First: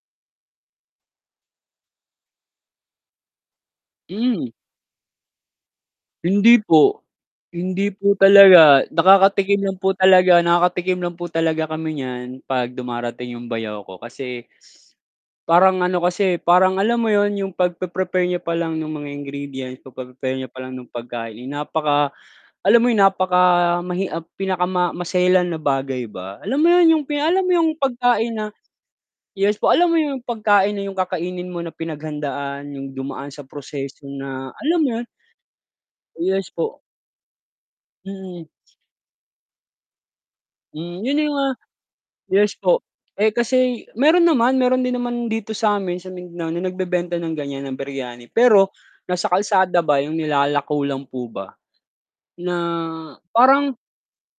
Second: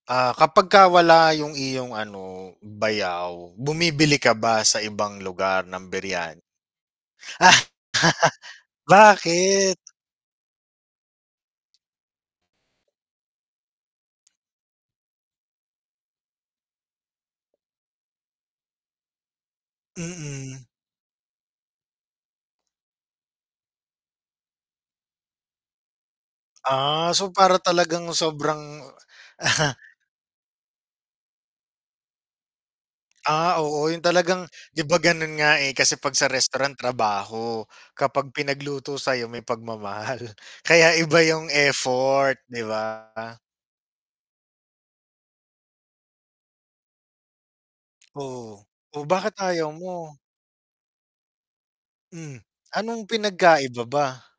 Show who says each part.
Speaker 1: Ah, kapagka wala 'yong iyong, ano, bayaw, bumibili ka
Speaker 2: Hmm.
Speaker 1: ba sa ibang lugar ng biryan
Speaker 2: Hindi po. Hindi po talaga. Nakakatikim
Speaker 1: bakit?
Speaker 2: lang po talaga nakakatikim lang po talaga kami niyan 'pag dumarating 'yong bayaw ko kasi parang ano kasi, parang, alam mo 'yon 'yong pagpe-prepare niya pa lang no'ng mga ingredients, pagpe-prepare niya
Speaker 1: Mm.
Speaker 2: palang ng pagkain, napaka alam mo 'yon, napakamahi ah, pinakama maselan na bagay ba. Alam mo'yon, 'yong
Speaker 1: Ah,
Speaker 2: pi
Speaker 1: so
Speaker 2: alam mo
Speaker 1: para
Speaker 2: 'yong
Speaker 1: talagang
Speaker 2: pagkain na
Speaker 1: sobrang
Speaker 2: yes po, alam mo 'yong pagkain na 'yong kakainin mo na pinaghandaan 'yong dumaan sa
Speaker 1: Ah, oo, 'yong
Speaker 2: proseso na,
Speaker 1: talagang 'di
Speaker 2: alam mo
Speaker 1: ba
Speaker 2: 'yon?
Speaker 1: gano'n nga, eh, kasi 'pag sa
Speaker 2: Yes
Speaker 1: restaurant
Speaker 2: po.
Speaker 1: trabaho, kapag
Speaker 2: Mm.
Speaker 1: pinagluto sa 'yo may pagmamahal, kaya
Speaker 2: Hmm, 'yon
Speaker 1: iba
Speaker 2: 'yong
Speaker 1: 'yong
Speaker 2: mga
Speaker 1: effort,
Speaker 2: yes
Speaker 1: 'di
Speaker 2: po.
Speaker 1: ba?
Speaker 2: Eh, kasi mayro'n naman, mayro'n din naman dito sa 'min sa Mindanao na nagbebenta ng ganiyan, ng biryani.
Speaker 1: Oo.
Speaker 2: Pero
Speaker 1: Oh,
Speaker 2: nasa
Speaker 1: bakit ayaw
Speaker 2: kalsada ba
Speaker 1: mo?
Speaker 2: 'yong nilalako lang po ba,
Speaker 1: Hmm,
Speaker 2: na
Speaker 1: anong
Speaker 2: parang
Speaker 1: pinagkaiba ba?